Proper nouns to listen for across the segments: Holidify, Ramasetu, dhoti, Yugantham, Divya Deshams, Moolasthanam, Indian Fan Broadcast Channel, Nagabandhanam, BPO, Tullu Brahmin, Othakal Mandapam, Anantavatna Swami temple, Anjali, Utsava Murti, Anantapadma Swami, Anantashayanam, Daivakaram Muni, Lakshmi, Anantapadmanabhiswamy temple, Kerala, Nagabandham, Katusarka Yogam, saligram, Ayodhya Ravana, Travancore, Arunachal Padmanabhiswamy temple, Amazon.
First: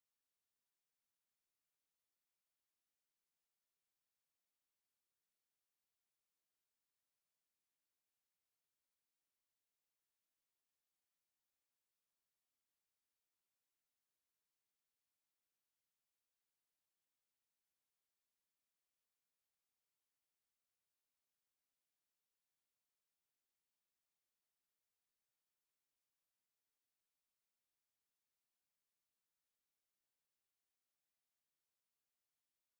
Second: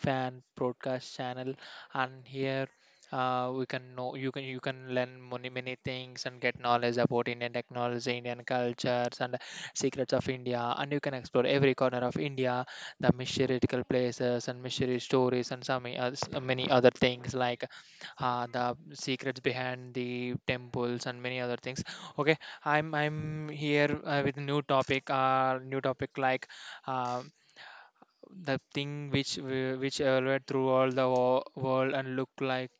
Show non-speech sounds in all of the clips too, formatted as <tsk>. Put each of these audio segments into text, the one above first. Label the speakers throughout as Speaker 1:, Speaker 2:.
Speaker 1: Fan Broadcast Channel. And here we can know you can learn many things and get knowledge about Indian technology, Indian cultures, and secrets of India. And you can explore every corner of India, the mystical places and mystery stories, and some many other things like the secrets behind the temples and many other things. Okay, I'm here with new topic. New topic like. Um, the thing which which evolved through all the world and look like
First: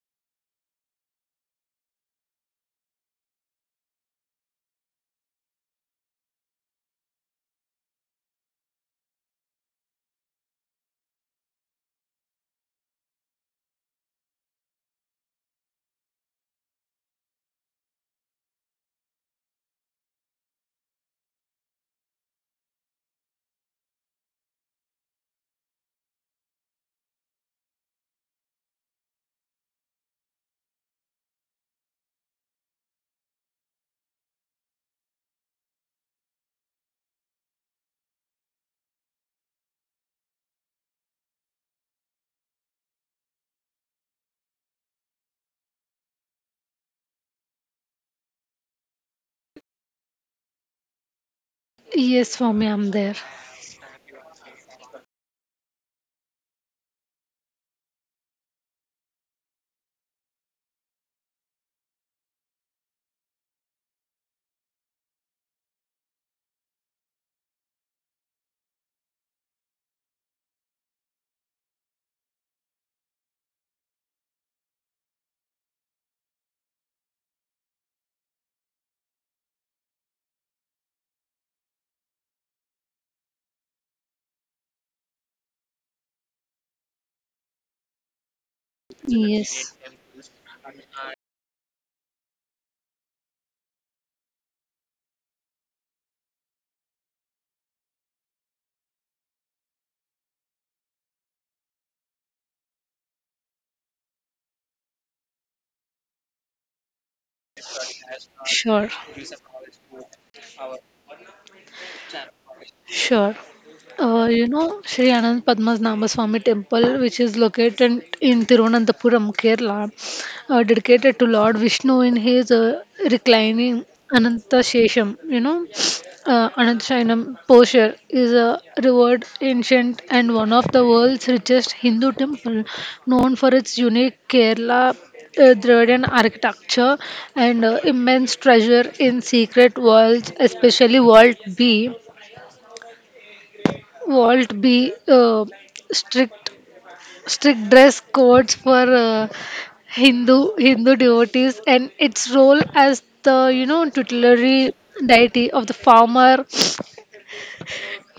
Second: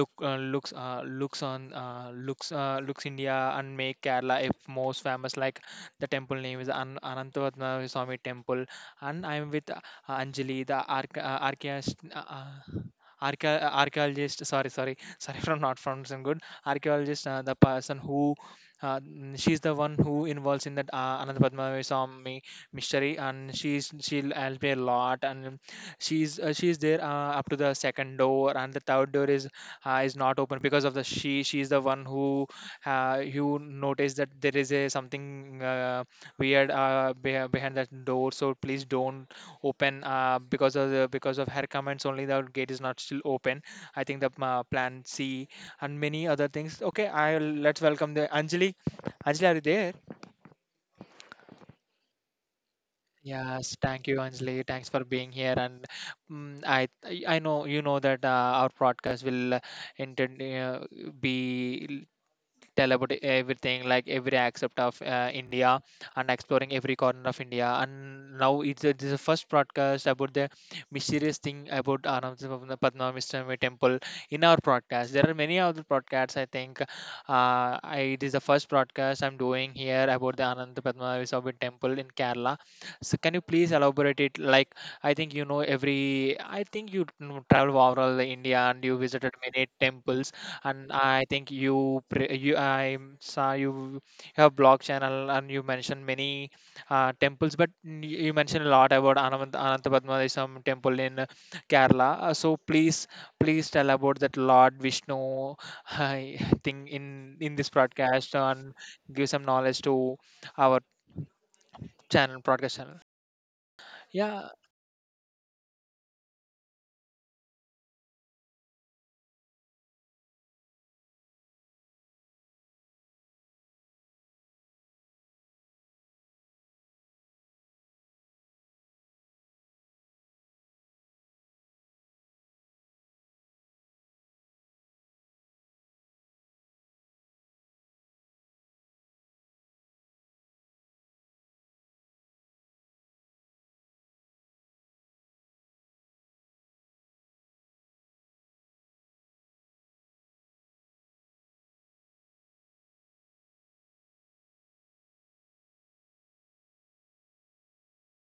Speaker 1: look looks looks on looks looks India and make Kerala if most famous like the temple name is Anantavatna Swami temple and I'm with Anjali the archaeologist archaeologist, sorry, sorry. <laughs> Sorry from not pronouncing good archaeologist, the person who she's the one who involves in that Anantapadma Swami mystery, and she'll help me a lot. And she's there up to the second door, and the third door is not open because of the she, she's the one who you notice that there is a something weird behind that door, so please don't open. Because of because of her comments only, the gate is not still open. I think the plan C and many other things. Okay, I'll let's welcome the Anjali. Anjali, are you there?
Speaker 2: Yes, Swami, I'm there.
Speaker 1: Yes, thank you, Anjali. Thanks for being here. And I know you know that our podcast will intend be tell about everything, like every aspect of India and exploring every corner of India. And now this is the first broadcast about the mysterious thing about Arunachal Padmanabhiswamy temple. In our broadcast there are many other broadcasts, I think. It is the first broadcast I'm doing here about the Ananda Padmanabhiswamy temple in Kerala. So can you please elaborate it? Like, I think you know every — I think you know, travel overall India and you visited many
Speaker 2: Yes,
Speaker 1: temples. And I think I saw you have blog channel, and you mentioned many temples, but you mentioned a lot about Anantapadmadisam temple in Kerala. So please, please tell about that Lord Vishnu <laughs> uh, thing in this broadcast and
Speaker 2: sure,
Speaker 1: give some knowledge to our channel, broadcast channel.
Speaker 2: sure. Uh, you
Speaker 1: Yeah,
Speaker 2: know, Sri Anand Padmasnabha Swami Temple, which is located in Thiruvananthapuram, Kerala, dedicated to Lord Vishnu in his reclining Ananta Shesham, Anantashayanam posture, is a revered ancient and one of the world's richest Hindu temple, known for its unique Kerala Dravidian architecture and immense treasure in secret worlds, especially World B. Won't be strict strict dress codes for Hindu devotees and its role as the tutelary deity of the farmer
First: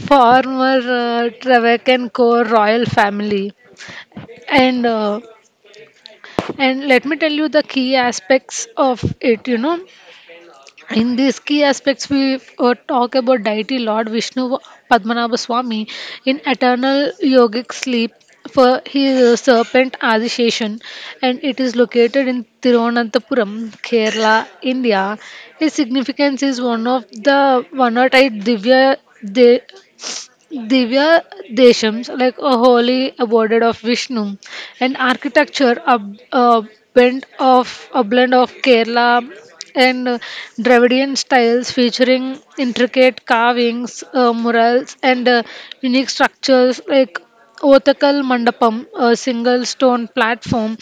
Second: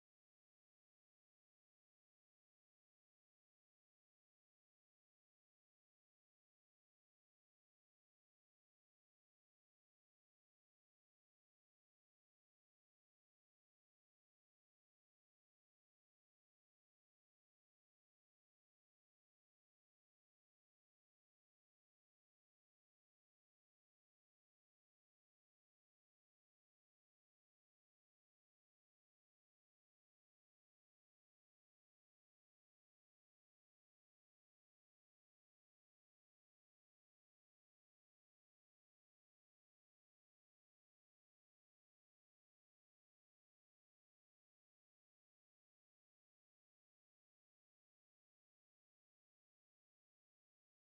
Speaker 2: farmer Travancan core royal family and uh, and let me tell you the key aspects of it. In these key aspects, we talk about deity Lord Vishnu Padmanabha Swami in eternal yogic sleep. For he is a serpent association, and it is located in Thiruvananthapuram, Kerala, India. His significance is one of the 18 Divya Deshams, like a holy abode of Vishnu, and architecture, a a blend of Kerala and Dravidian styles, featuring intricate carvings, murals, and unique structures like Othakal Mandapam, a single stone platform.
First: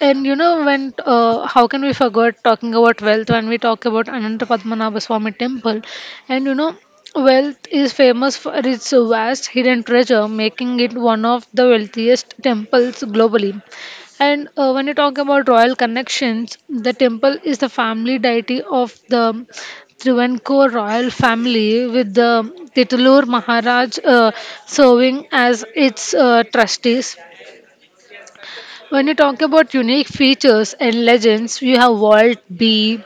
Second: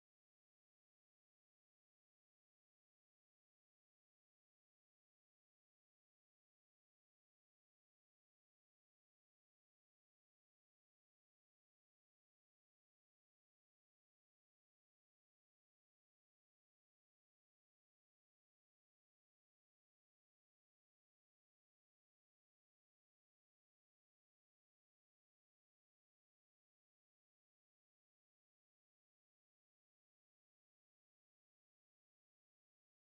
Speaker 2: And you know, when how can we forget talking about wealth when we talk about Ananta Padmanabha Swami temple? And wealth is famous for its vast hidden treasure, making it one of the wealthiest temples globally. And when you talk about royal connections, the temple is the family deity of the Travancore royal family, with the Titlur Maharaj serving as its trustees. When you talk about unique features and legends, you have world B,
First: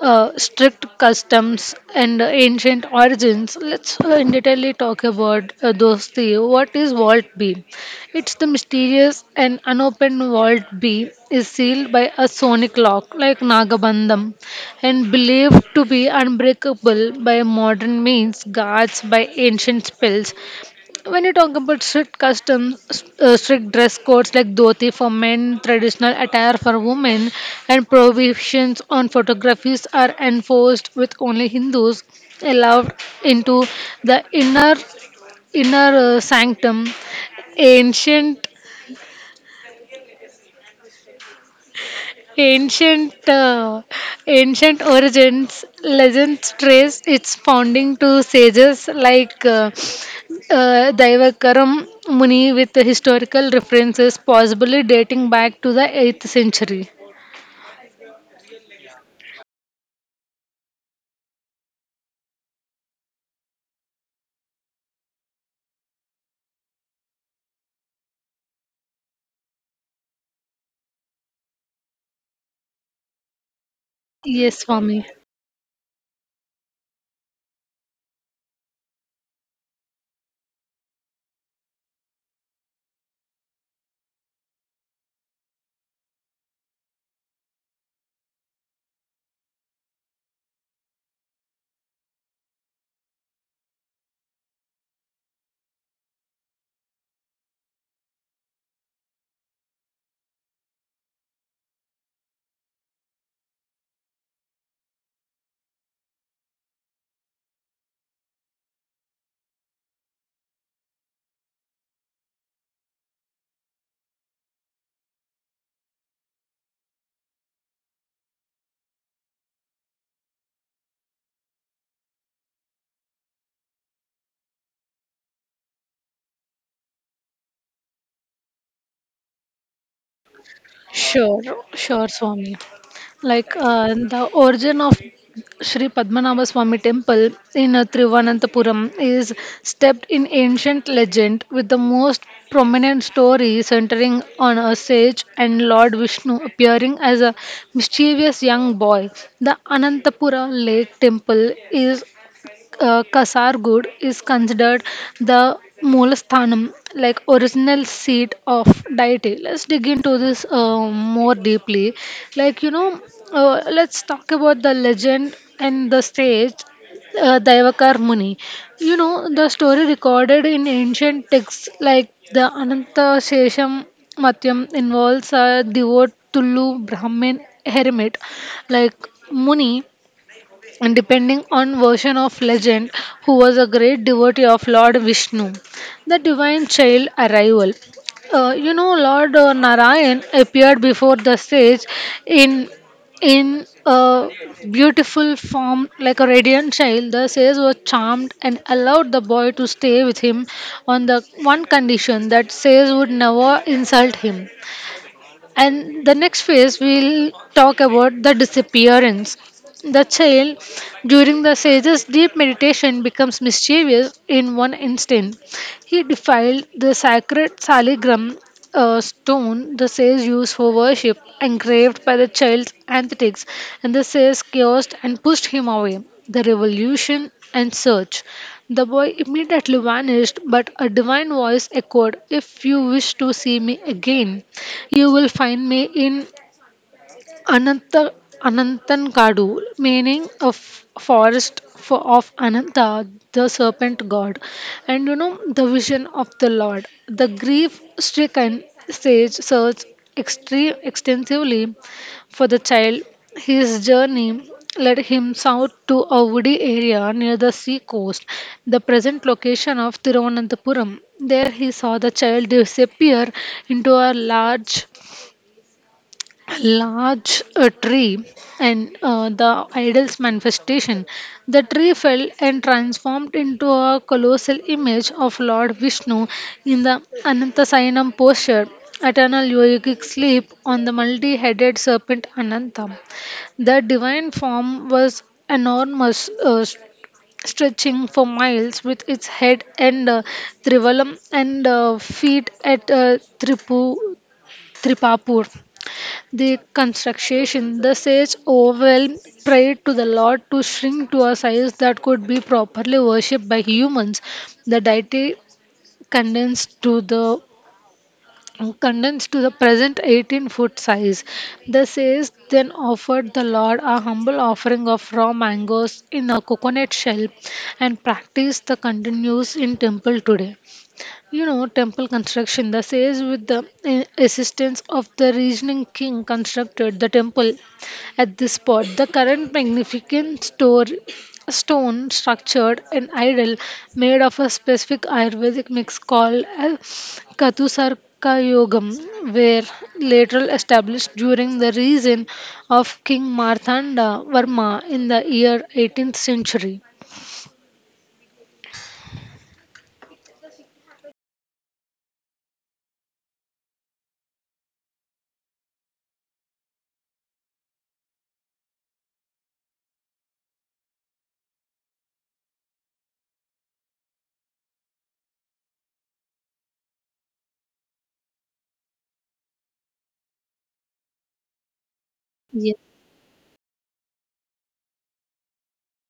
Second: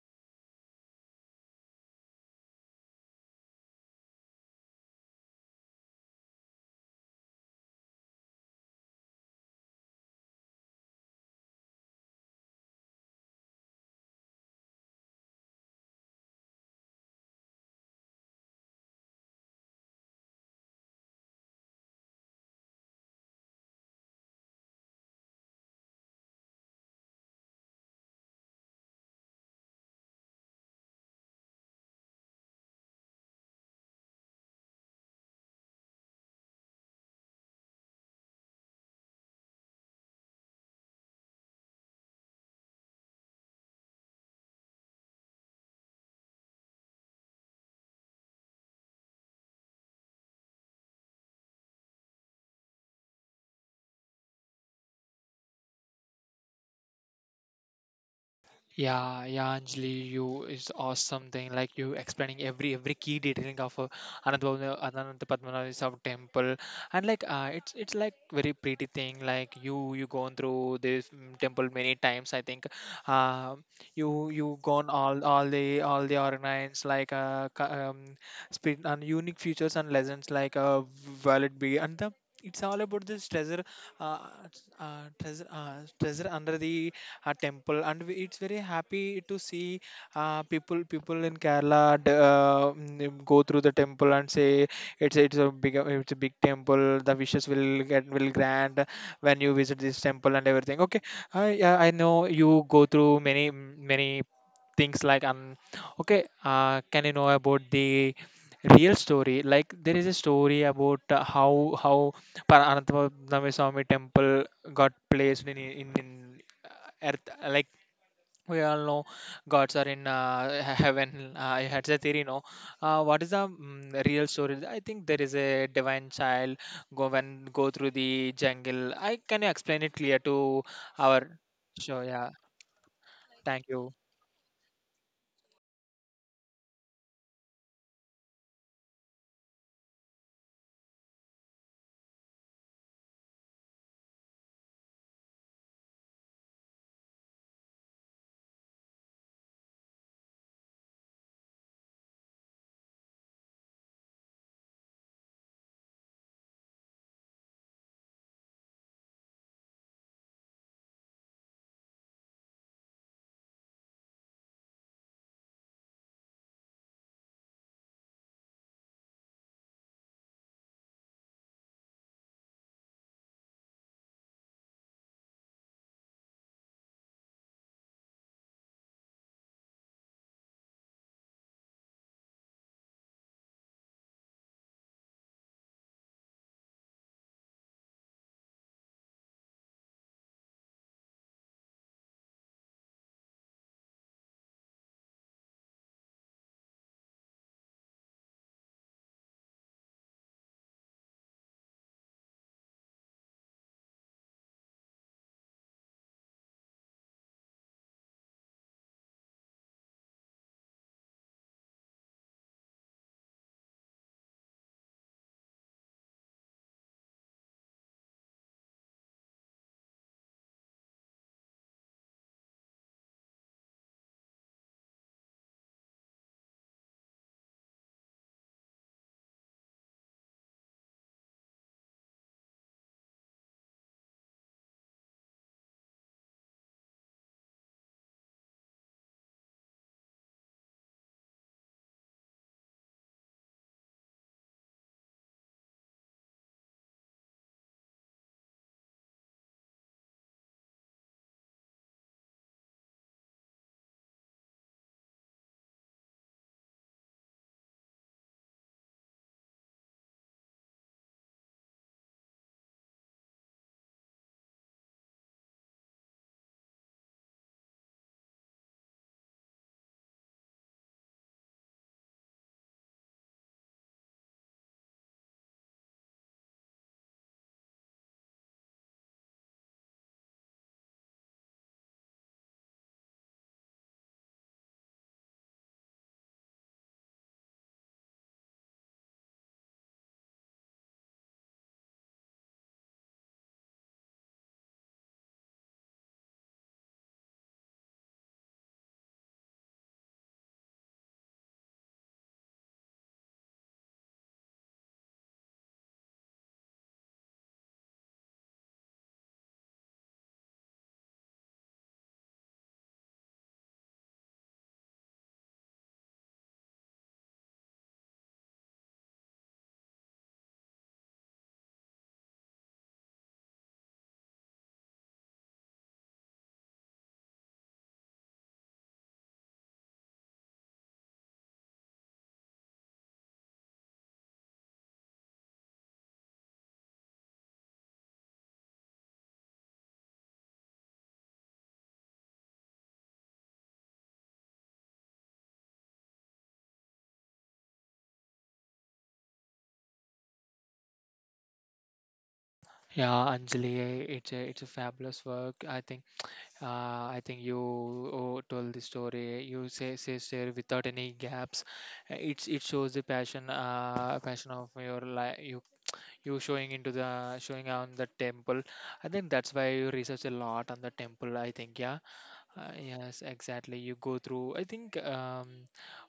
Speaker 2: strict customs, and ancient origins. Let's in detail talk about those three. What is world B? It's the mysterious and unopened world B, is sealed by a sonic lock like Nagabandham and believed to be unbreakable by modern means, guards by ancient spells. When you talk about strict customs, strict dress codes like dhoti for men, traditional attire for women, and prohibitions on photographies are enforced with only Hindus allowed into the inner sanctum. Ancient Ancient uh, ancient origins legends trace its founding to sages like Daivakaram Muni with historical references possibly dating back to the 8th century.
Speaker 1: Yeah, yeah, Anjali, you is awesome thing. Like you explaining every key detailing of Anantapatmanabhaswamy temple, and like it's like very pretty thing. Like you gone through this temple many times. I think, uh, you
Speaker 2: Yes,
Speaker 1: you gone
Speaker 2: Swami.
Speaker 1: all the ornaments like spirit and unique features and legends like valid be and the. It's all about this treasure, uh, treasure under the a temple. And it's very happy to see people people in Kerala go through the temple and say it's a big temple, the wishes will get will grant when you visit this temple and everything. Okay, I, yeah, I know you go through many many things like okay. Can you know about the real story? Like, there is a story about how Anantapurnamaswamy temple got placed in in uh, earth. Like, we all know gods are in heaven. I had a theory, no? What is the real story? I think there is a divine child go when go through the jungle. I, can you explain it clear to our,
Speaker 2: Sure,
Speaker 1: sure,
Speaker 2: sure,
Speaker 1: yeah,
Speaker 2: Swami. Like
Speaker 1: thank you.
Speaker 2: the origin of Sri Padmanabha Swami temple in Thiruvananthapuram is steeped in ancient legend with the most prominent story centering on a sage and Lord Vishnu appearing as a mischievous young boy. The Anantapura Lake Temple is Kasargod is considered the Moolasthanam, like original seat of deity. Let's dig into this more deeply. Like, let's talk about the legend and the stage. Daivakar Muni. The story recorded in ancient texts like the Ananta Shesham Matyam involves a devout Tullu Brahmin hermit like Muni and depending on version of legend who was a great devotee of Lord Vishnu. The divine child arrival. Lord Narayan appeared before the stage in in a beautiful form like a radiant child. The sage was charmed and allowed the boy to stay with him on the one condition that sage would never insult him, and the next phase, we'll talk about the disappearance. The child, during the sage's deep meditation, becomes mischievous in one instant. He defiled the sacred saligram stone the sage used for worship, engraved by the child's antics, and the sage cursed and pushed him away. The revolution and search. The boy immediately vanished, but a divine voice echoed, If you wish to see me again, you will find me in Ananta Anantankadu, meaning a forest of Ananta, the serpent god, and the vision of the Lord. The grief-stricken sage searched extensively for the child. His journey led him south to a woody area near the sea coast, the present location of Thiruvananthapuram. There he saw the child disappear into a large tree, and the idol's manifestation. The tree fell and transformed into a colossal image of Lord Vishnu in the Anantasayanam posture, eternal yogic sleep on the multi headed serpent Ananta. The divine form was enormous, stretching for miles with its head and trivalam and feet at Tripapur. The construction, the sage overwhelmed, prayed to the Lord to shrink to a size that could be properly worshipped by humans. The deity condensed to the condensed to the present 18-foot size. The sage then offered the Lord a humble offering of raw mangoes in a coconut shell and practice that continues in temple today. Temple construction, the sage with the assistance of the reasoning king constructed the temple at this spot. The current magnificent stone structured an idol made of a specific Ayurvedic mix called a Katusarka Yogam, were later established during the reign of King Marthanda Varma in the year 18th century.
Speaker 1: Yeah, Anjali, it's a fabulous work, I think. I think you, oh, told the story. You say share without any gaps. It's it shows the passion, passion of your life you showing into the showing on the temple. I think that's why you research a lot on the temple, I think, yeah.
Speaker 2: Yes.
Speaker 1: Yes, exactly, you go through, I think.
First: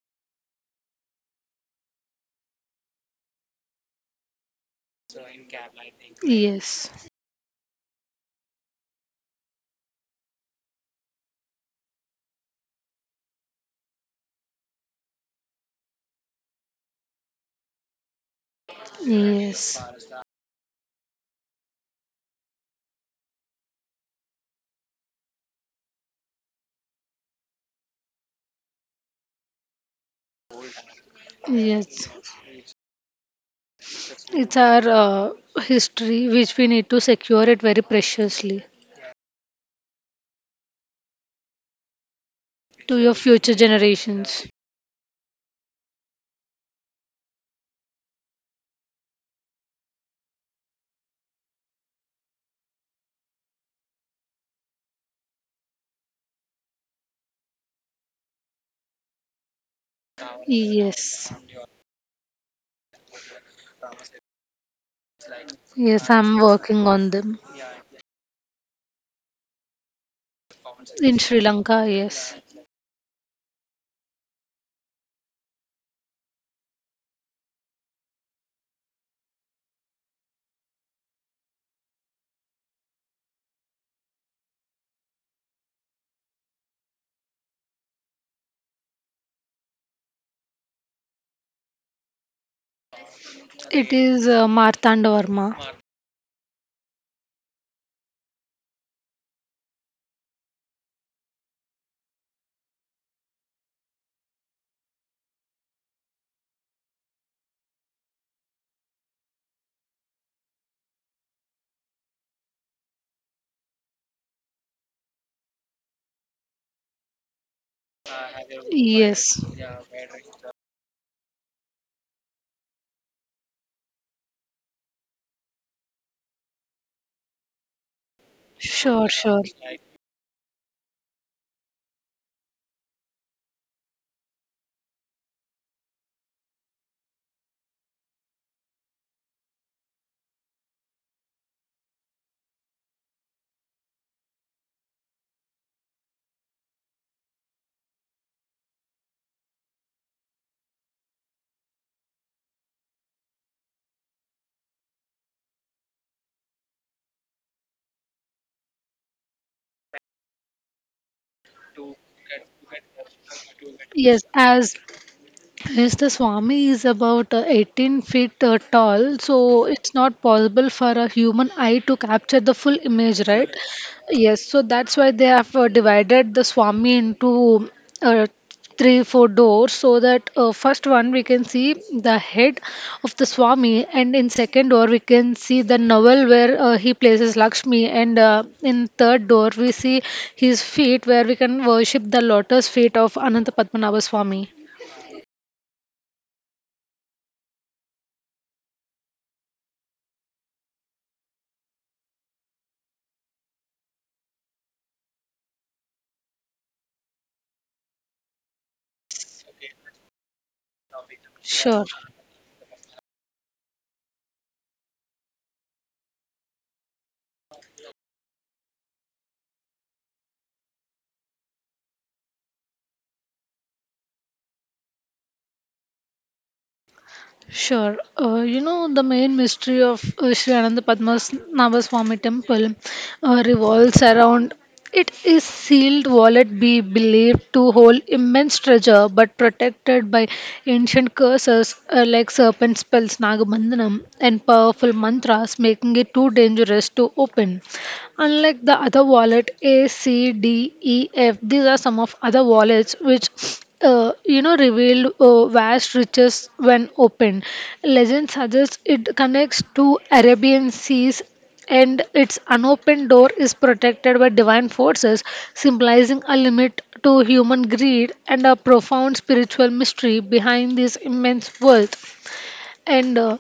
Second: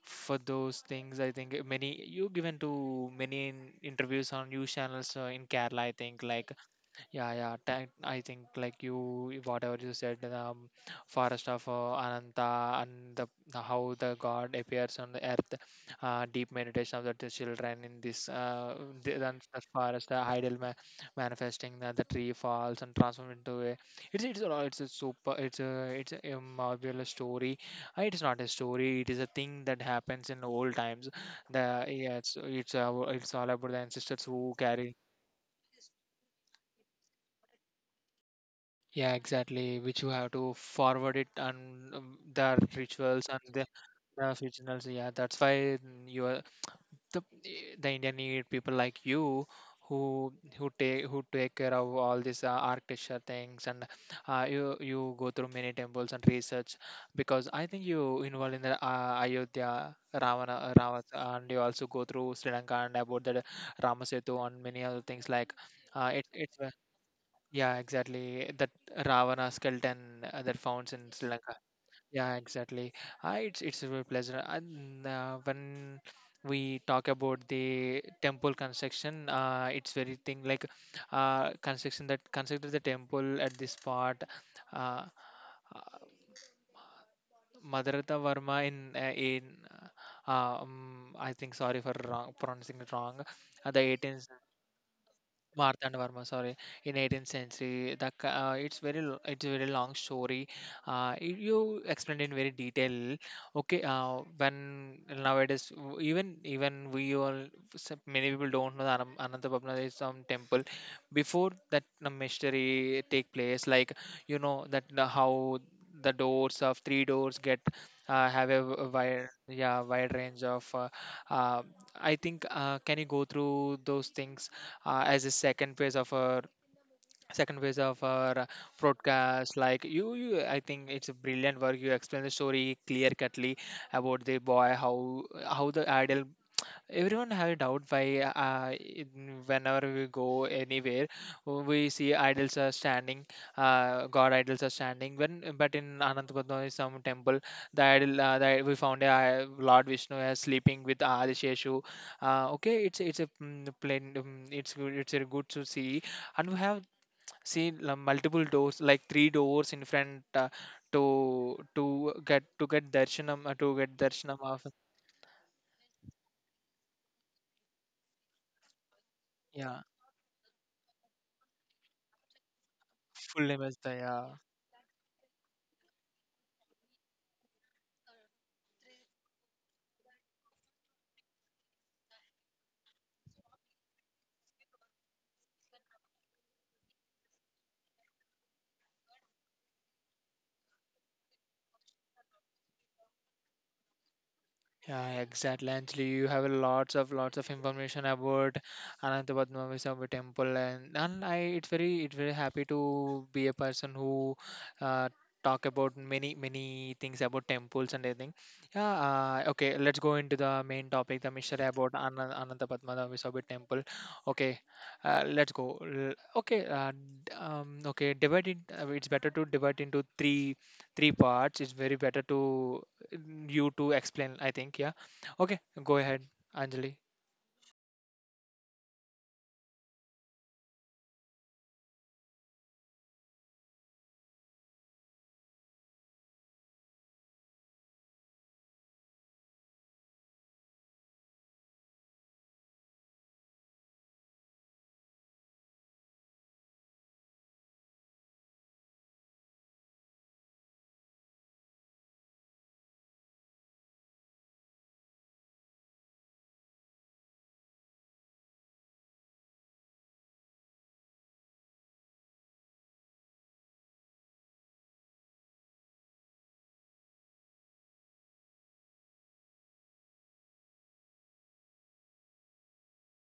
Speaker 1: For those things, I think many, you given to many interviews on news channels in Kerala, I think, like
Speaker 2: Yes.
Speaker 1: yeah, yeah. Thank, I think like you, whatever you said, the forest of Ananta, and how the God appears on the earth, deep meditation of the children in this the
Speaker 2: Yes.
Speaker 1: forest, the manifesting that the tree falls and transforms into a. It's a super it's a marvelous story. It's not a story. It is a thing that happens in old times. The,
Speaker 2: Yes,
Speaker 1: yeah, it's all about the ancestors who
Speaker 2: it's our
Speaker 1: carry.
Speaker 2: history which we need to secure it very preciously
Speaker 1: Yeah, exactly. Which you have to forward it, and the
Speaker 2: to your
Speaker 1: rituals and
Speaker 2: future
Speaker 1: the
Speaker 2: generations.
Speaker 1: originals. Yeah, that's why, you are the, the India need people like you who who take care of all these architecture things, and you you go through many temples and research, because I think you involved in the Ayodhya Ravana Ravana.
Speaker 2: Yes,
Speaker 1: And you also go through Sri Lanka and about the Ramasetu and many other things, like
Speaker 2: yes,
Speaker 1: it
Speaker 2: I'm
Speaker 1: it's,
Speaker 2: working on them.
Speaker 1: yeah, exactly. That Ravana skeleton that found in
Speaker 2: In
Speaker 1: Sri
Speaker 2: Sri
Speaker 1: Lanka.
Speaker 2: Lanka,
Speaker 1: Yeah,
Speaker 2: yes.
Speaker 1: exactly. Ah, it's a real pleasure. And when we talk about the temple construction, it's very thing like construction that constructed the temple at this part. Uh, uh, Madhurata Varma in I think sorry for wrong pronouncing it wrong. The
Speaker 2: It
Speaker 1: 18th
Speaker 2: is Martanda Varma.
Speaker 1: Marthand Varma, sorry, in 18th century. It's very it's a very long story. You explained in very detail. Okay, when nowadays even we all many people don't know that Anantapatmanaഭ is some temple. Before that mystery take place, like you know that how the doors of three doors get have a wide,
Speaker 2: Yes,
Speaker 1: yeah, wide range of. Uh, I think, can you go through those things as a second phase of our
Speaker 2: sure, sure.
Speaker 1: broadcast? Like you, I think it's a brilliant work. You explain the story clear cutly about the boy, how the ideal, everyone have a doubt why whenever we go anywhere we see idols are standing, god idols are standing when, but in Anantapatnam some temple the idol we found a Lord Vishnu as sleeping with Adisheshu. Okay, it's a plain, it's good, it's a good to see. And we have seen multiple doors, like three doors in front to to to get darshanam, to get
Speaker 2: Yes,
Speaker 1: darshanam of,
Speaker 2: as Yes, the Swami is about 18 feet tall, so
Speaker 1: yeah
Speaker 2: it's not possible for a human eye to capture the full image,
Speaker 1: full
Speaker 2: right?
Speaker 1: name is the yeah.
Speaker 2: Yes, so that's why they have divided the Swami into uh, three, four doors, so that first one we can see the head of the Swami, and in second door we can see the navel where he places Lakshmi, and in third door we see his feet where we can worship the lotus feet of Ananta Padmanabha Swami.
Speaker 1: Yeah, exactly. Actually, you have lots of information about Anantapadmanabhiswamy temple, and I it's very happy to be a person who uh, talk about many many things about temples and everything. Yeah. Okay, let's go into the main topic, the mystery
Speaker 2: Sure.
Speaker 1: about Anantapadmanabhiswamy temple. Okay, let's go. Okay. Okay. Divide it. It's better to divide into three parts. It's very better to you to explain, I think. Yeah. Okay, go ahead, Anjali.
Speaker 2: Sure. The main mystery of Sri Ananda Padmasnabhaswamy temple revolves around it is sealed wallet be believed to hold immense treasure but protected by ancient curses like serpent spells Nagamandanam and powerful mantras making it too dangerous to open. Unlike the other wallet A, C, D, E, F, these are some of other wallets which revealed vast riches when opened. Legend suggests it connects to Arabian seas and its unopened door is protected by divine forces, symbolizing a limit to human greed and a profound spiritual mystery behind this immense wealth. And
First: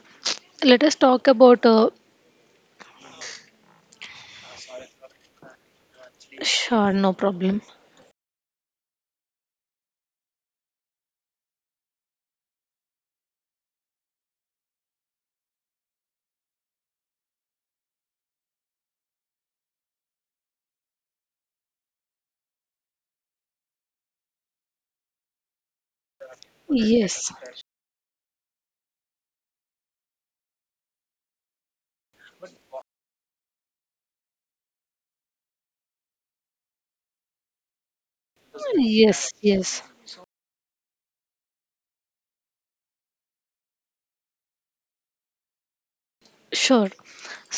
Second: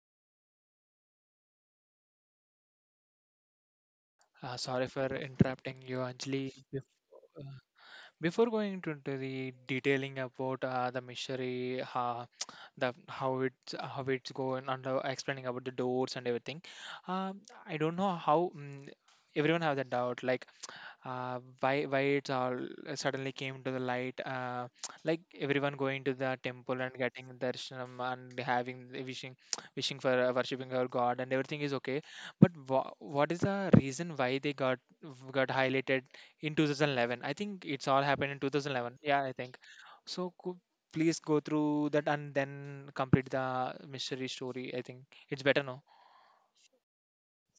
Speaker 2: let us talk about.
Speaker 1: Sorry for interrupting you, Anjali.
Speaker 2: Sure, no problem.
Speaker 1: Before going into the detailing about the mystery, <tsk> the how it's going, and explaining about the doors and everything, um, I don't know how, everyone have that doubt. Like, why it's all suddenly came to the light. <tsk> Like everyone going to the temple and getting
Speaker 2: Yes,
Speaker 1: darshanam and having wishing <tsk> wishing for worshipping our god and everything is okay. But what is the reason why they got highlighted in 2011? I think it's all happened in 2011, yeah, I
Speaker 2: yes,
Speaker 1: think.
Speaker 2: yes.
Speaker 1: So could please go through that and then complete the mystery story, I think it's better now,
Speaker 2: Sure.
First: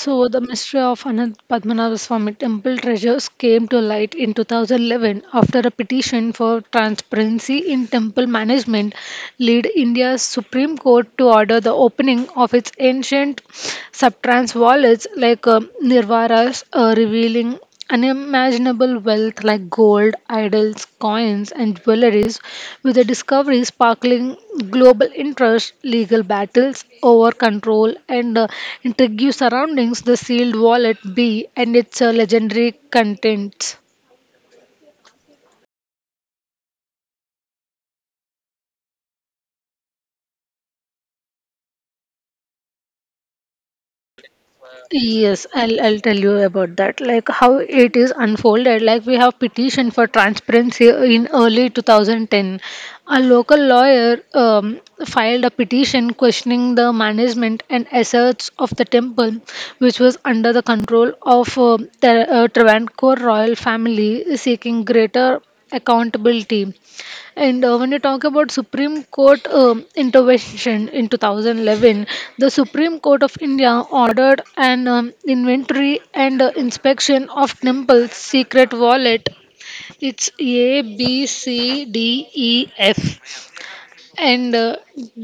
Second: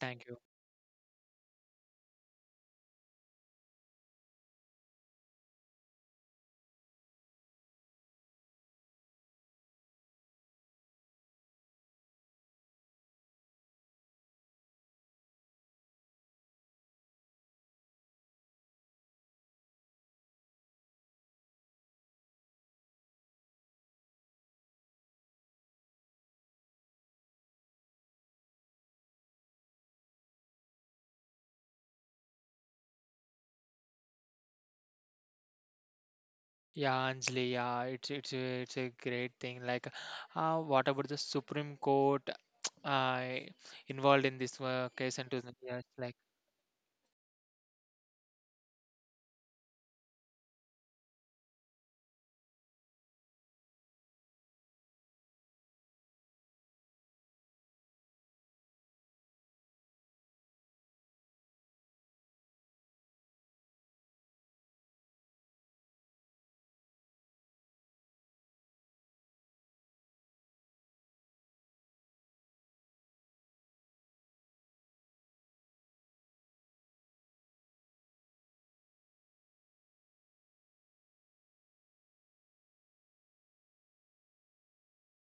Speaker 1: thank you.
Speaker 2: the mystery of Anant Padmanabha Swami temple treasures came to light in 2011 after a petition for transparency in temple management led India's Supreme Court to order the opening of its ancient subtrans wallets like Nirvaras, revealing unimaginable wealth like gold, idols, coins, and jewelries, with the discovery sparkling global interest, legal battles over control, and intrigue surroundings the sealed wallet B and its legendary contents.
Speaker 1: Yeah, Anjali, yeah, it's a great thing. Like, what about the Supreme Court <tsk> uh, involved in this case? And to,
Speaker 2: Yes, I'll,
Speaker 1: yes,
Speaker 2: I'll
Speaker 1: like,
Speaker 2: tell you about that. Like how it is unfolded. Like we have petition for transparency in early 2010. A local lawyer filed a petition questioning the management and assets of the temple, which was under the control of the Travancore royal family, seeking greater accountability. And when you talk about Supreme Court intervention in 2011, the Supreme Court of India ordered an inventory and inspection of Temple's secret wallet. It's A, B, C, D, E, F, and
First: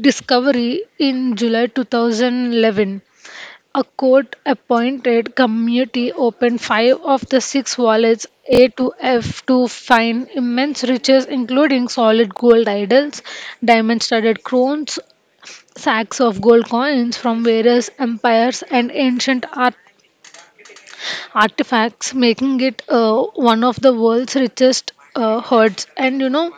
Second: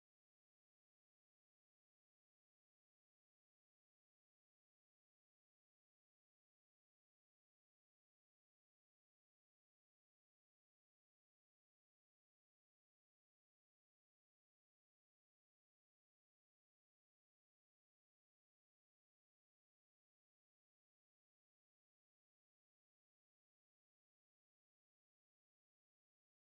Speaker 2: discovery in July 2011. A court appointed committee opened five of the six wallets A to F to find immense riches, including solid gold idols, diamond studded crowns, sacks of gold coins from various empires, and ancient artifacts, making it one of the world's richest hoards. And you know,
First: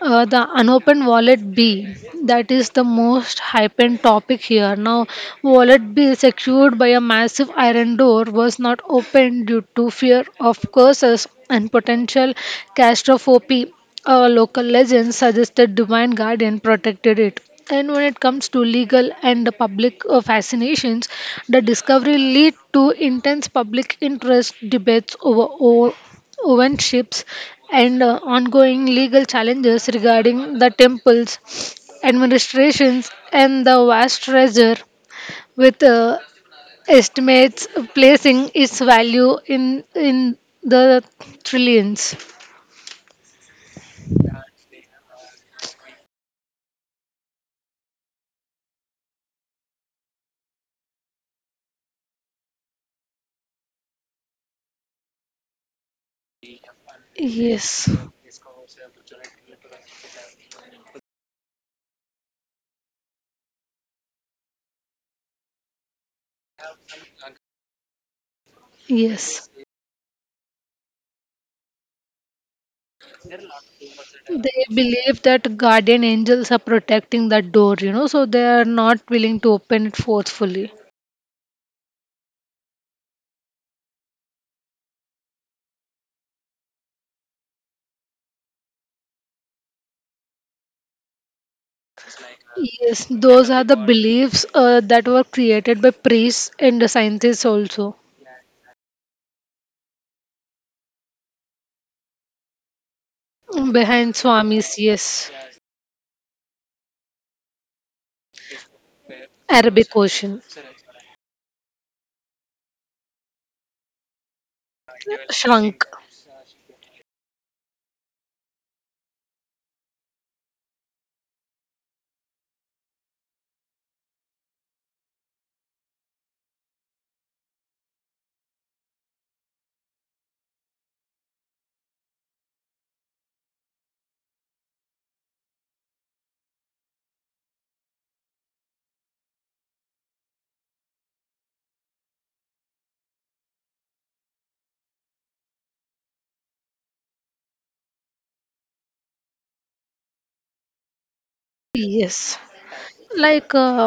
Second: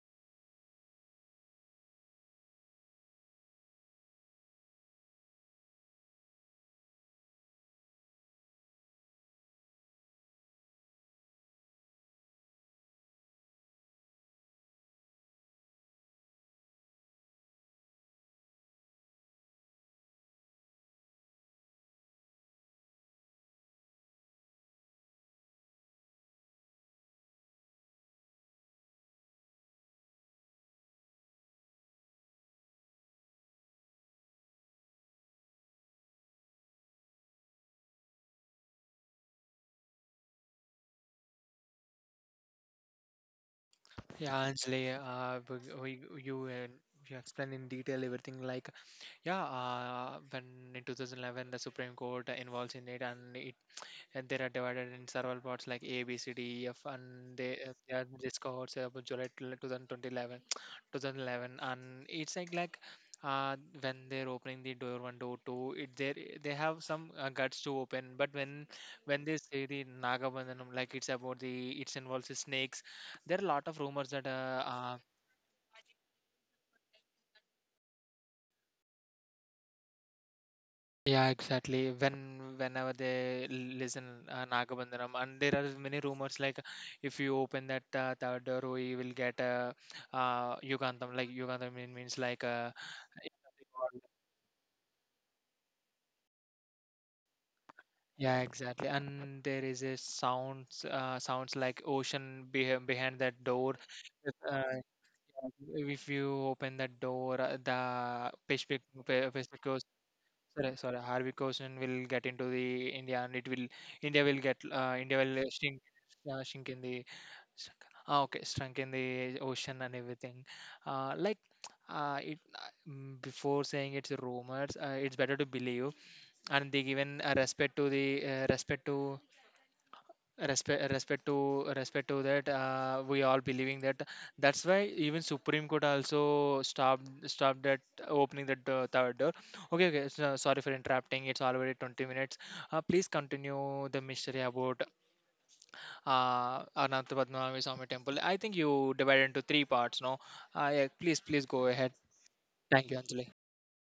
Speaker 2: uh, the unopened wallet B, that is the most hyped topic here. Now, wallet B, secured by a massive iron door, was not opened due to fear of curses and potential catastrophe. A local legend suggested divine guardian protected it. And when it comes to legal and the public fascinations, the discovery led to intense public interest debates over all ownerships and ongoing legal challenges regarding the temple's administrations and the vast treasure, with estimates placing its value in the trillions.
Speaker 1: yeah, Anjali, you, you explained in detail everything. Like, yeah, when in 2011 the Supreme Court involves in it, and they are divided in several parts like A, B, C, D, E, F. And
Speaker 2: Yes,
Speaker 1: they are discovered say, about July 2011, 2011, and it's like uh, when they're opening the door one, door two, it they have some guts to open. But when they
Speaker 2: yes.
Speaker 1: say the Nagabandhanam, like it's about the it's involves the snakes, there are a lot of rumors that
Speaker 2: They believe that guardian angels are protecting that door, so they are not willing to open it forcefully.
Speaker 1: yeah, exactly. When whenever they listen Nagabandhanam, and there are many rumors like if you open that third door, you will get Yugantham. Like Yugantham means like
Speaker 2: Yes, those are the beliefs that were created by priests and the scientists also.
Speaker 1: yeah, exactly. And there is a sounds sounds like ocean behind that door.
Speaker 2: Behind
Speaker 1: If, uh,
Speaker 2: Swamis, yes.
Speaker 1: if you open that door, the Pacific.
Speaker 2: Arabic Ocean.
Speaker 1: Sorry, sorry. Harvey Koshin will get into the India, and it will India will get India will shrink,
Speaker 2: Shrunk.
Speaker 1: shrink in the okay, shrunk in the ocean and everything. Uh, like Before saying it's rumors, it's better to believe, and they given respect respect to respect to that we all believing that. That's why even Supreme Court also stopped at opening the third door. Okay, okay, so, sorry for interrupting, it's already 20 minutes. Please continue the mystery about Ananta Padmanabhi Swami Temple. I think you divided into three parts, no? Yeah, please go ahead.
Speaker 2: Yes.
Speaker 1: Thank you, Anjali.
Speaker 2: Like uh,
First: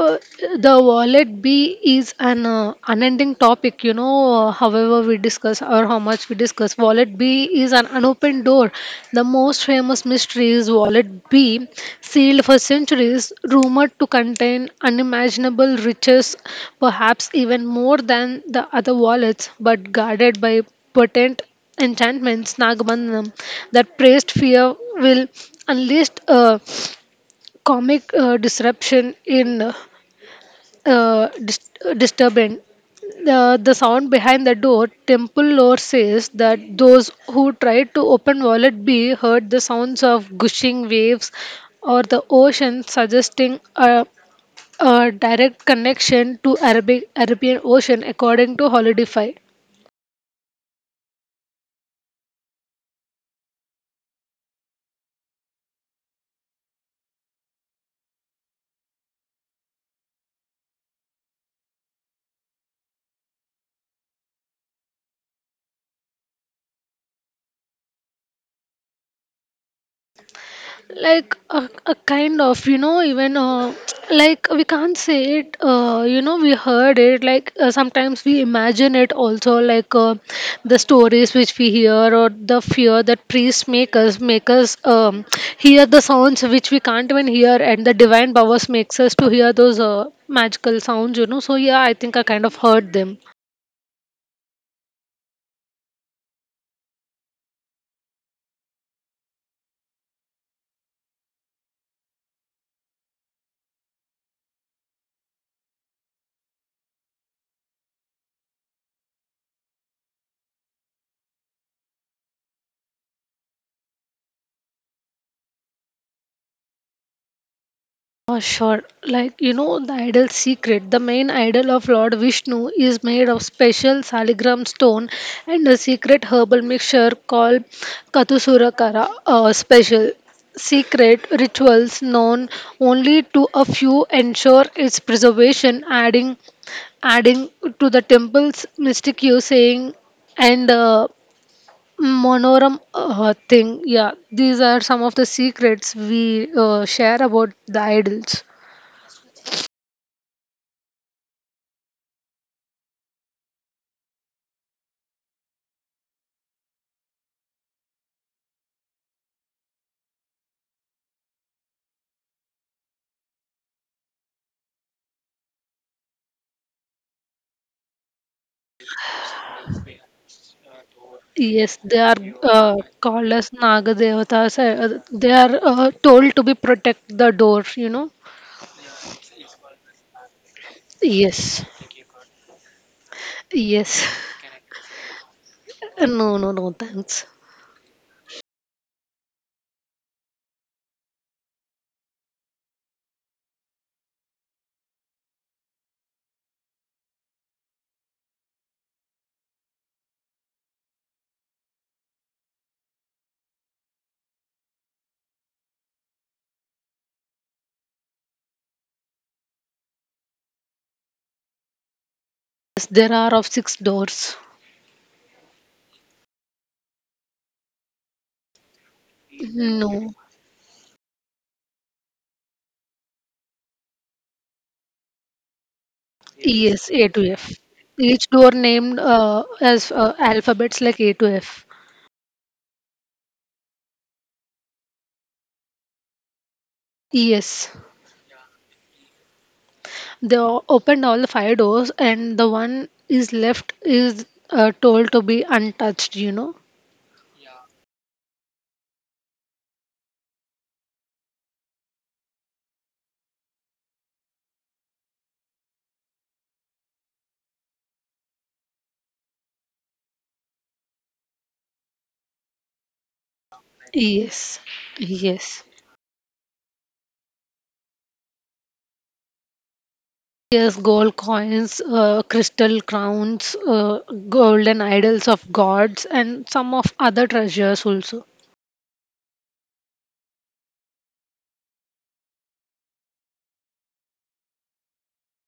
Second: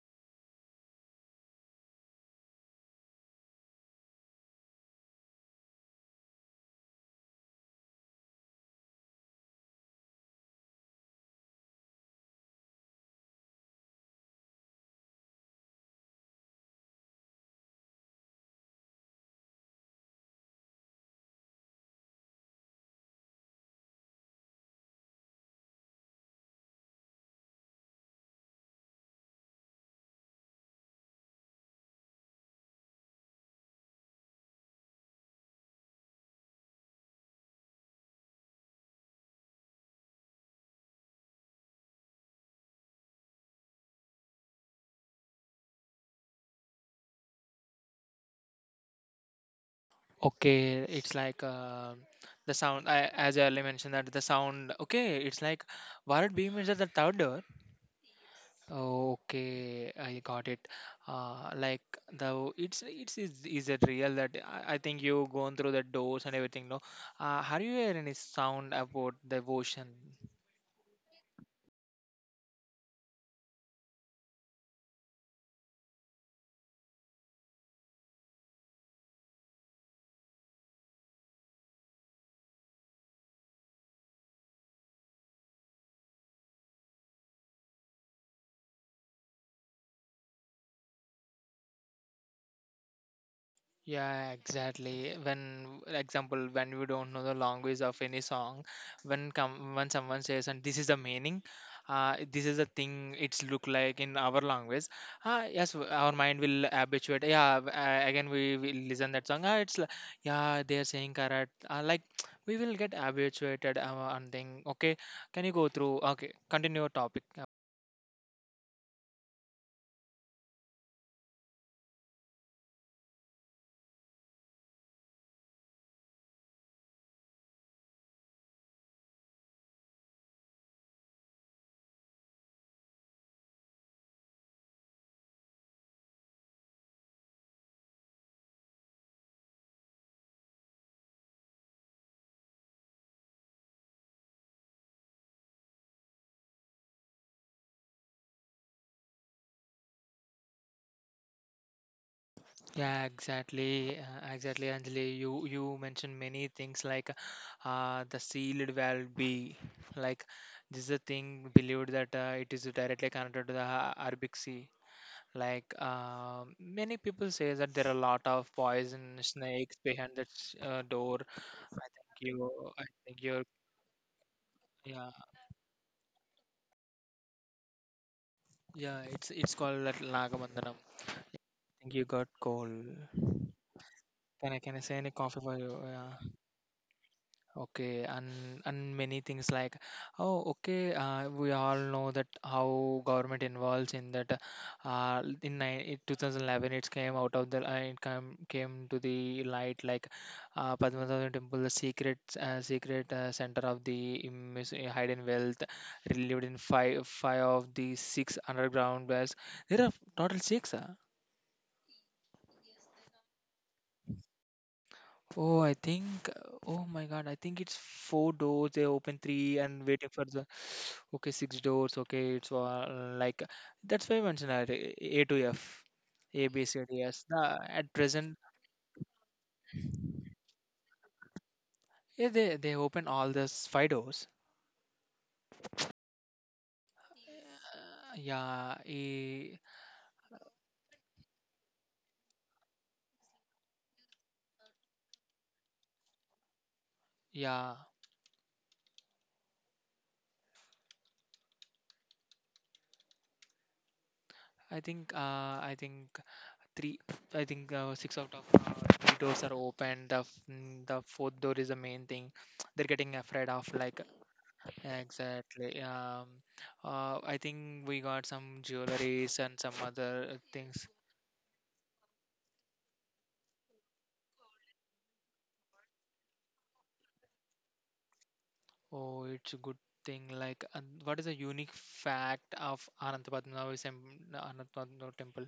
Speaker 2: uh, the wallet B is an unending topic. However we discuss or how much we discuss, wallet B is an unopened door. The most famous mystery is wallet B, sealed for centuries, rumored to contain unimaginable riches, perhaps even more than the other wallets, but guarded by potent enchantments, Nagamanam, that praised fear will unleashed comic disruption in uh, dis- disturbance. The sound behind the door, temple lore says that those who tried to open wallet B heard the sounds of gushing waves or the ocean, suggesting a direct connection to Arabic Arabian Ocean, according to Holidify.
Speaker 1: Okay, it's like the as I earlier mentioned, that the sound, okay, it's like Bharat Beam is at the third door. Okay, I got it. Like the It's is it real that I think you gone through the doors and everything, no? Have you heard any sound about the ocean?
Speaker 2: Like a kind of even <tsk> like we can't say it. We heard it like sometimes we imagine it also like the stories which we hear or the fear that priests make us <tsk> hear the sounds which we can't even hear, and the divine powers makes us to hear those magical sounds, so yeah, I think I kind of heard them.
Speaker 1: Yeah, exactly. When, example, when we don't know the language of any song, when come when someone says, "And this is the meaning," this is the thing, it's look like in our language. Ah, yes, our mind will habituate. Yeah, again we will listen that song. Ah, it's like, yeah, they are saying correct. Like, <tsk> we will get habituated on thing. Okay, can you go through? Okay, continue your topic.
Speaker 2: Oh, sure. Like, you know, the idol secret, the main idol of Lord Vishnu, is made of special saligram stone and a secret herbal mixture called Kathusurakara special. Secret rituals known only to a few ensure its preservation, adding to the temple's mystic saying and monoram thing. Yeah, these are some of the secrets we share about the idols.
Speaker 1: Yeah, exactly, Anjali. You mentioned many things like the sealed valve B, like this is a thing believed that it is directly connected to the Arabic Sea. Like, many people say that there are a lot of poison snakes behind that door.
Speaker 2: Yes,
Speaker 1: I
Speaker 2: they
Speaker 1: think
Speaker 2: are
Speaker 1: you, I think
Speaker 2: called
Speaker 1: you're,
Speaker 2: as Nagadevatas. Uh,
Speaker 1: yeah,
Speaker 2: they are told to be protect the door, you know.
Speaker 1: yeah. It's called that Nagamandanam. I
Speaker 2: Yes,
Speaker 1: think you got cold.
Speaker 2: yes. <laughs>
Speaker 1: Can I say any coffee for you? Yeah.
Speaker 2: No, no, no, thanks.
Speaker 1: Okay, and many things like, oh, okay, we all know that how government involves in that. In 2011, it came out of the it came came to the light, like Padmasabha Temple, the secret center of the hidden wealth, relived in five of the six underground wells. There are total six. Uh?
Speaker 2: Yes, there are of six doors.
Speaker 1: Oh, I think. Oh my God, I think it's four doors. They open three and
Speaker 2: No,
Speaker 1: waiting for the. Okay, six doors, okay, it's like that's why I mentioned that A to F, A B C
Speaker 2: yes,
Speaker 1: D
Speaker 2: A
Speaker 1: S
Speaker 2: to F.
Speaker 1: the, at
Speaker 2: Each
Speaker 1: present,
Speaker 2: door named as alphabets like A to F.
Speaker 1: yeah, they open all those five doors.
Speaker 2: Yes,
Speaker 1: uh, yeah eh,
Speaker 2: they opened all the five doors, and the one is left is told to be untouched, you know.
Speaker 1: yeah, I think, I think three, I think, six out of three doors are open. The the fourth door is the main thing, <tsk> they're getting afraid of, like
Speaker 2: Yes, yes.
Speaker 1: exactly, I think we got some jewelries and some other
Speaker 2: Yes,
Speaker 1: things.
Speaker 2: gold coins, crystal crowns, golden idols of gods, and some of other treasures also.
Speaker 1: Oh, it's a good thing. Like, and what is a unique fact of Anantapadmanaಭ temple?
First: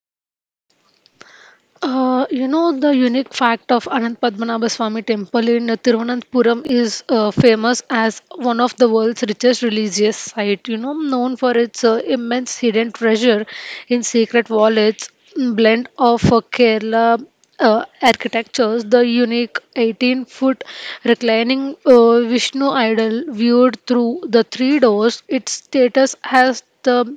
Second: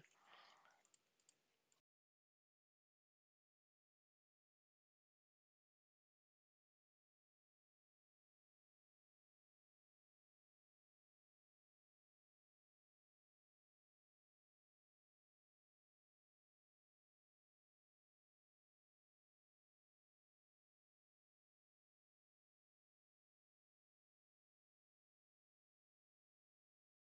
Speaker 2: You know, the unique fact of Anant Padmanabha Swami Temple in Thiruvananthapuram is famous as one of the world's richest religious site. You know, known for its immense hidden treasure in secret wallets, blend of Kerala architectures, the unique 18-foot reclining Vishnu idol viewed through the three doors, its status has the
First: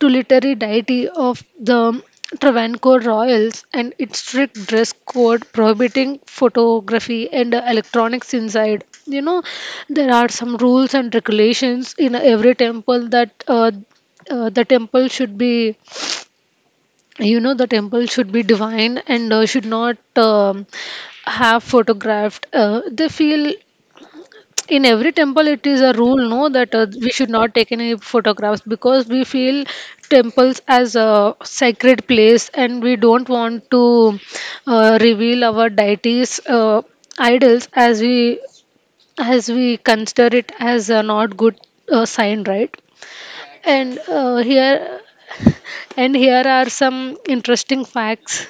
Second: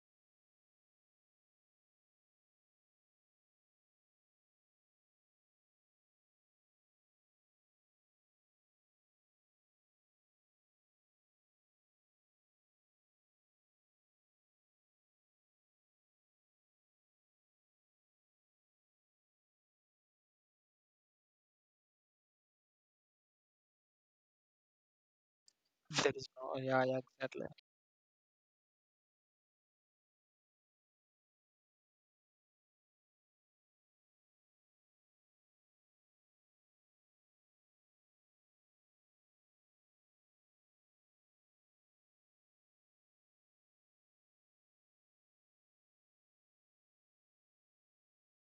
Speaker 2: to literary deity of the Travancore royals, and its strict dress code prohibiting photography and electronics inside. You know, there are some rules and regulations in every temple that the temple should be, you know, the temple should be divine and should not have photographed. They feel in every temple it is a
Speaker 1: There
Speaker 2: rule,
Speaker 1: is
Speaker 2: no,
Speaker 1: no,
Speaker 2: that
Speaker 1: yeah, yeah,
Speaker 2: we should
Speaker 1: exactly.
Speaker 2: not take any photographs, because we feel temples as a sacred place and we don't want to reveal our deities idols, as we consider it as a not good sign, right. And here and here are some interesting facts.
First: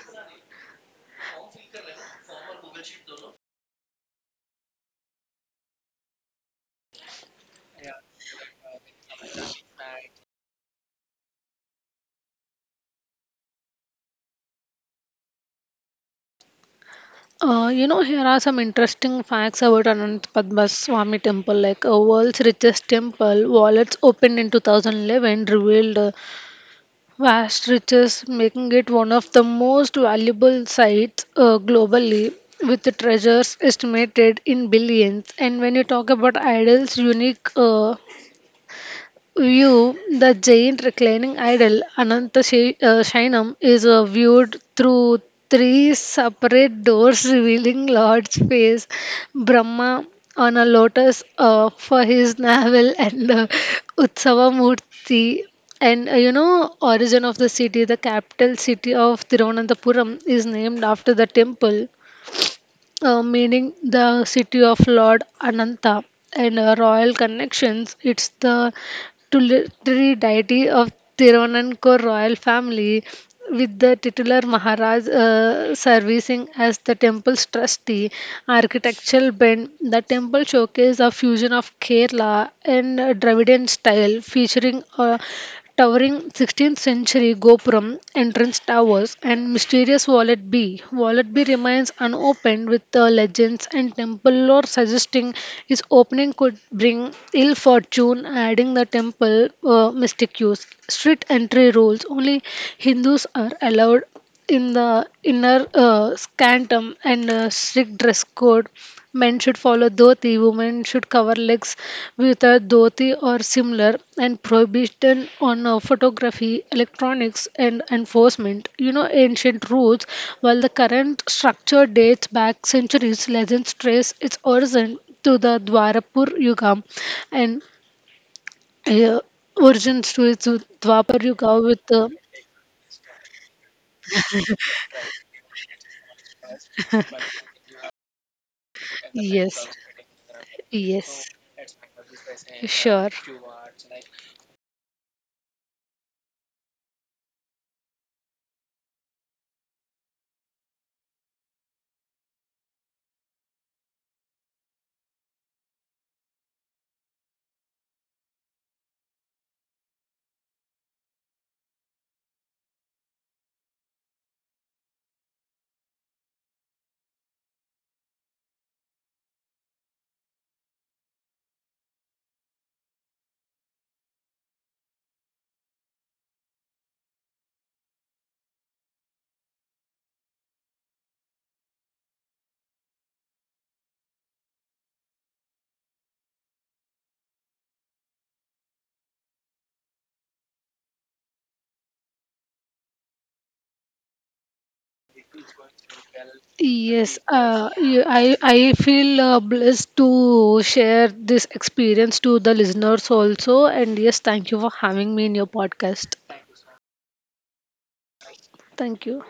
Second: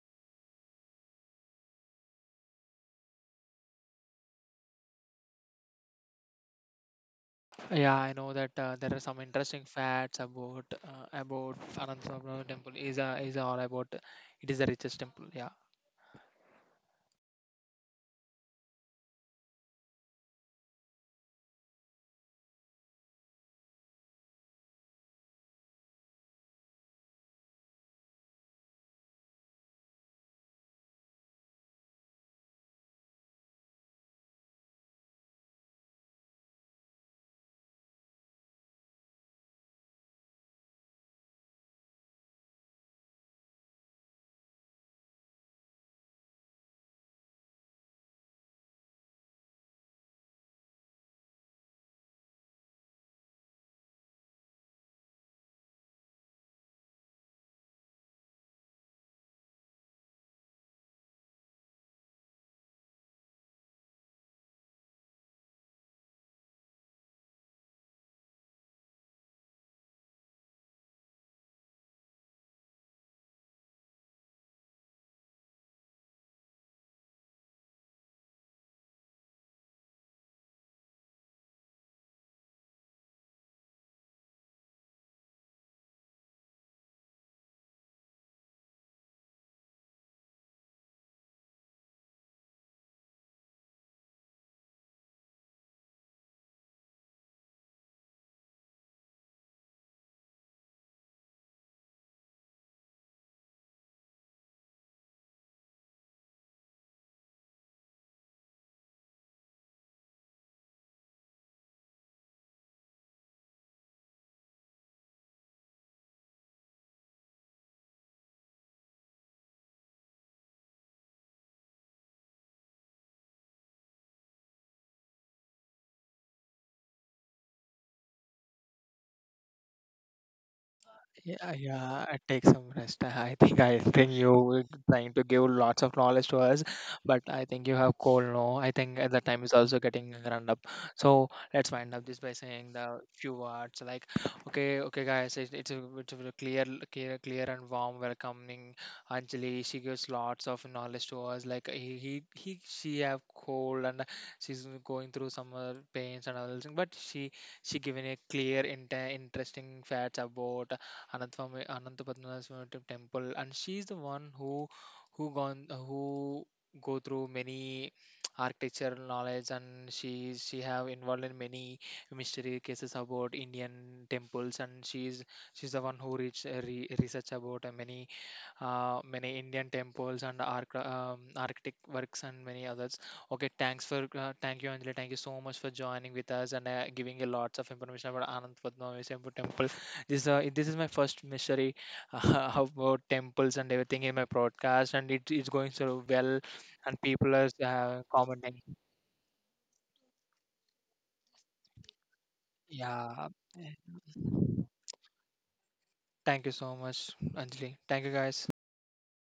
Speaker 1: Yeah, I know that there are some interesting facts about Anantapadmanaಭ temple. Is a is all about it is the richest temple. Yeah.
Speaker 2: You know, here are some interesting facts about Anant Padma Swami Temple, like a world's richest temple. Wallets opened in 2011 revealed vast riches, making it one of the most valuable sites globally, with the treasures estimated in billions. And when you talk about idols, unique. View, the giant reclining idol Ananta Shainam is viewed through three separate doors revealing Lord's face, Brahma on a lotus for his navel, and Utsava Murti. And you know, origin of the city, the capital city of Thiruvananthapuram, is named after the temple meaning the city of Lord Ananta, and royal connections. It's the tutelary deity of Tiruvanankur royal family, with the titular Maharaj serving as the temple's trustee. Architectural bend, the temple showcase a fusion of Kerala and Dravidian style, featuring a towering 16th century Gopuram entrance towers and mysterious Wallet B. Wallet B remains unopened with the legends and temple lore suggesting its opening could bring ill fortune, adding the temple mystic use. Street entry rules: only Hindus are allowed in the inner scantum, and strict dress code, men should follow dhoti, women should cover legs with a dhoti or similar, and prohibition on photography, electronics, and enforcement. You know, ancient rules, while the current structure dates back centuries, legends trace its origin to the dwarapur yuga, and uh, origins to its dwapar yuga
Speaker 1: Yeah,
Speaker 2: with the
Speaker 1: yeah, I take some rest. <laughs> I think you were trying to give lots of knowledge to us, but I think you have cold now. I think at the time is
Speaker 2: yes
Speaker 1: also getting run up.
Speaker 2: yes.
Speaker 1: So let's wind up this by saying the
Speaker 2: Sure.
Speaker 1: few words like, okay, okay, guys, it, it's a very clear, clear and warm welcoming. Anjali, she gives lots of knowledge to us. Like he she have cold and she's going through some pains and all those things, but she given a clear, interesting facts about Anantapatmanaಭ temple, and she's the one who gone who go through many architectural knowledge, and she have involved in many mystery cases about indian temples, and she's the one who reach research about many many Indian temples and Arctic works and many others. Okay, thanks for thank you, Anjali. Thank you so much for joining with us and giving a lots of information about Anand Padmanabhi temple. This this is my first mystery <laughs> about temples and everything in my broadcast, and it is going so well, and
Speaker 2: Yes,
Speaker 1: people are
Speaker 2: I,
Speaker 1: commenting.
Speaker 2: I feel blessed to share this experience to the listeners
Speaker 1: Yeah,
Speaker 2: also. And yes, thank you for having me in your podcast.
Speaker 1: thank you so much, Anjali. Thank you, guys.
Speaker 2: Thank you.